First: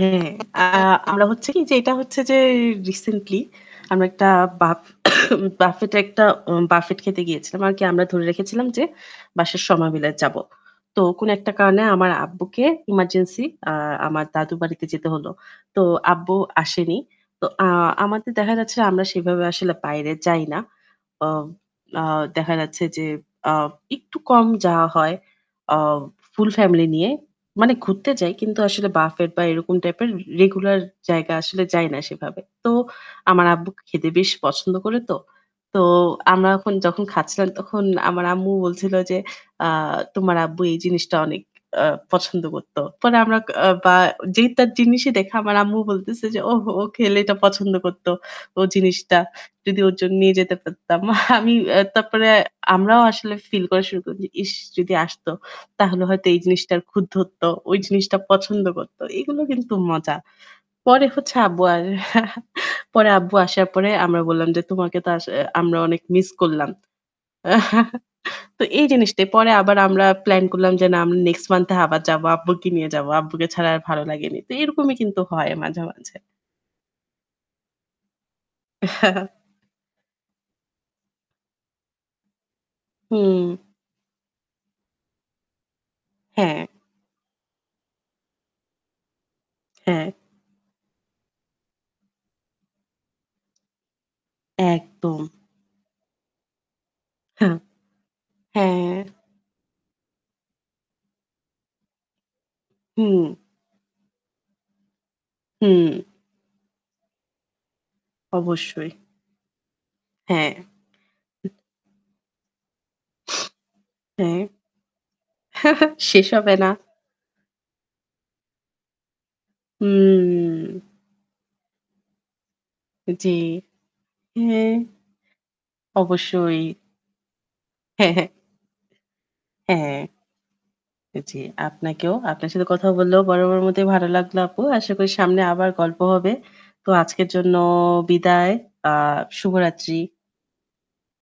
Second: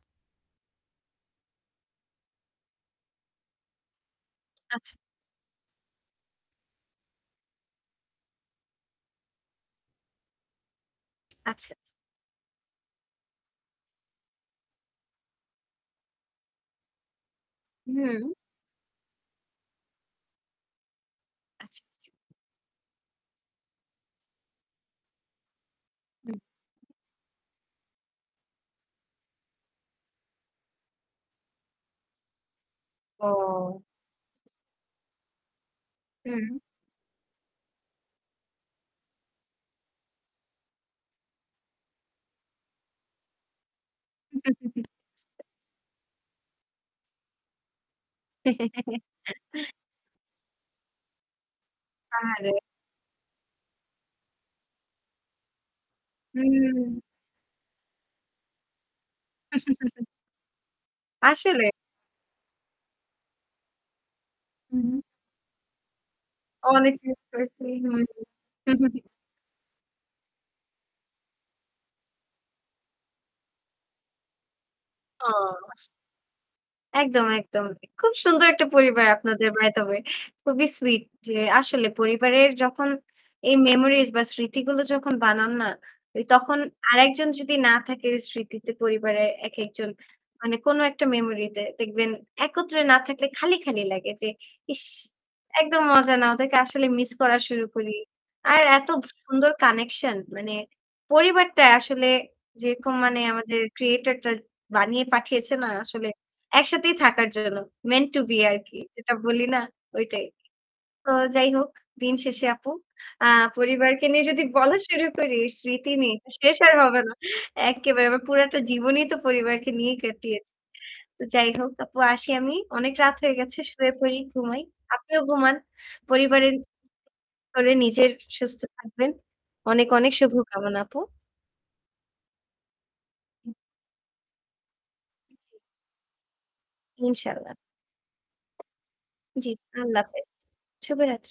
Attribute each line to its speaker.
Speaker 1: হু, হু আ আমরা হচ্ছে কি যে এটা হচ্ছে যে রিসেন্টলি আমরা একটা বাফে
Speaker 2: আচ্ছা।
Speaker 1: বাফেট এ একটা বাফেট খেতে গিয়েছিলাম। আর কি আমরা ধরে রেখেছিলাম যে বাসার সবায় মিলে যাবো। তো কোন একটা
Speaker 2: আচ্ছা,
Speaker 1: কারণে
Speaker 2: আচ্ছা।
Speaker 1: আমার আব্বুকে ইমার্জেন্সি আ আমার দাদুর বাড়িতে যেতে হল। তো আব্বু আসেনি। তো আ
Speaker 2: হুম।
Speaker 1: আমাদের দেখা যাচ্ছে আমরা সেভাবে আসলে বাইরে যাই না। ওহ
Speaker 2: আচ্ছা,
Speaker 1: আ
Speaker 2: আচ্ছা।
Speaker 1: দেখা যাচ্ছে যে আ একটু কম যাওয়া হয়। ও
Speaker 2: হুম।
Speaker 1: ফুল ফ্যামিলি নিয়ে মানে ঘুরতে যাই কিন্তু আসলে বাফেট বা এরকম টাইপের রে রেগুলার জায়গা আসলে যাই না সেভাবে। তো আমার আব্বু
Speaker 2: অ
Speaker 1: খেতে বেশ পছন্দ করে তো। তো
Speaker 2: হুম।
Speaker 1: আমরা এখন যখন খাচ্ছিলাম তখন আমার আম্মু বলছিল যে আ "তোমার আব্বু এই জিনিসটা আ অনেক আ পছন্দ করত।" পরে আমরা কা বা যে তার জিনিসই দেখা আমার আম্মু বলতেছে যে, "ওহ ও খেলে এটা পছন্দ করত। ও জিনিসটা যদি ওর জন্য নিয়ে যেতে পারতাম।" আমি এ তারপরে
Speaker 2: আহা রে।
Speaker 1: আমরাও আসলে ফিল করা শুরু করি যে ইশ যদি আসত তাহলে হয়তো এই জিনিসটার
Speaker 2: হুম।
Speaker 1: খুত ধরতো। ঐ জিনিসটা পছন্দ করত। এগুলো কিন্তু মজা। পরে হচ্ছে আব্বু
Speaker 2: আসলে।
Speaker 1: আর পরে আব্বু আসার পরে আমরা বললাম যে,
Speaker 2: হু,
Speaker 1: "তোমাকে
Speaker 2: হুম।
Speaker 1: তো আস আমরা অনেক মিস করলাম।"
Speaker 2: অনেক মিস করেছি। হুম, হু।
Speaker 1: তো
Speaker 2: হু,
Speaker 1: এই
Speaker 2: হু, হু।
Speaker 1: জিনিসটা পরে আবার আমরা প্ল্যান করলাম যে না আমরা নেক্সট মান্থ এ আবার যাবো। আব্বুকে নিয়ে যাবো। আব্বুরে ছাড়া আর ভালো লাগেনি। তো এরকমই কিন্তু
Speaker 2: ওহ
Speaker 1: হয় মাঝে,
Speaker 2: আস
Speaker 1: মাঝে।
Speaker 2: একদম, একদম। খুব সুন্দর একটা পরিবার আপনাদের বাই দ্যা ওয়ে। খুবই সুইট। যে আসলে পরিবারের যখন
Speaker 1: হুম।
Speaker 2: এই মেমোরিজ বা স্মৃতিগুলো যখন বানান না, ওই তখন
Speaker 1: হ্যাঁ।
Speaker 2: আরেকজন যদি না থাকে স্মৃতিতে পরিবারে একেকজন
Speaker 1: হ্যাঁ।
Speaker 2: মানে কোন একটা মেমোরি তে দেখবেন একত্রে না থাকলে খালি, খালি ইস
Speaker 1: একদম।
Speaker 2: একদম মজা না। ওদেরকে আসলে মিস করা
Speaker 1: হ্যাঁ,
Speaker 2: শুরু করি। আর এত
Speaker 1: হ্যাঁ।
Speaker 2: সু সুন্দর কানেকশন মানে পরিবারটা আসলে যেরকম মানে
Speaker 1: হুম।
Speaker 2: আমাদের ক্রিয়েটরটা বানিয়ে পাঠিয়েছে না
Speaker 1: হুম।
Speaker 2: আসলে একসাথেই থাকার জন্য। মেন্ট টু বি আরকি।
Speaker 1: অবশ্যই।
Speaker 2: যেটা বলি না ঐটাই।
Speaker 1: হ্যাঁ।
Speaker 2: তো যাই হোক দিন শেষে আপু। আ পরিবারকে নিয়ে
Speaker 1: হ্যাঁ।
Speaker 2: যদি বলা শুরু করি স্মৃতি নিই।
Speaker 1: শেষ হবে
Speaker 2: শেষ
Speaker 1: না।
Speaker 2: আর হবে না। একেবারে আমার পুরাটা জীবনেই তো পরিবারকে নিয়ে কাটিয়েছি।
Speaker 1: হুম।
Speaker 2: তো যাই হোক, আপু আসি আমি। অনেক রাত হয়ে
Speaker 1: জ্বি,
Speaker 2: গেছে। শুয়ে পড়ি, ঘুমাই।
Speaker 1: হ্যাঁ।
Speaker 2: আপনিও ঘুমান। পরিবারের
Speaker 1: অবশ্যই।
Speaker 2: করে নিজের
Speaker 1: হ্যাঁ, হ্যাঁ।
Speaker 2: সুস্থ থাকবেন। অনেক,
Speaker 1: হ্যাঁ।
Speaker 2: অনেক শুভকামনা আপু।
Speaker 1: জ্বী আপনাকেও। আপনার সাথে কথা বলেও বরাবরই
Speaker 2: উম
Speaker 1: বড় মতোই ভালো লাগলো আপু। আশা করি সামনে
Speaker 2: উ-জি।
Speaker 1: আবার গল্প হবে। তো আজকের জন্য
Speaker 2: ইনশাল্লাহ।
Speaker 1: বিদায়। আহ
Speaker 2: জ্বি,
Speaker 1: শুভরাত্রি।
Speaker 2: আল্লাহ হাফেজ। শুভরাত্রি।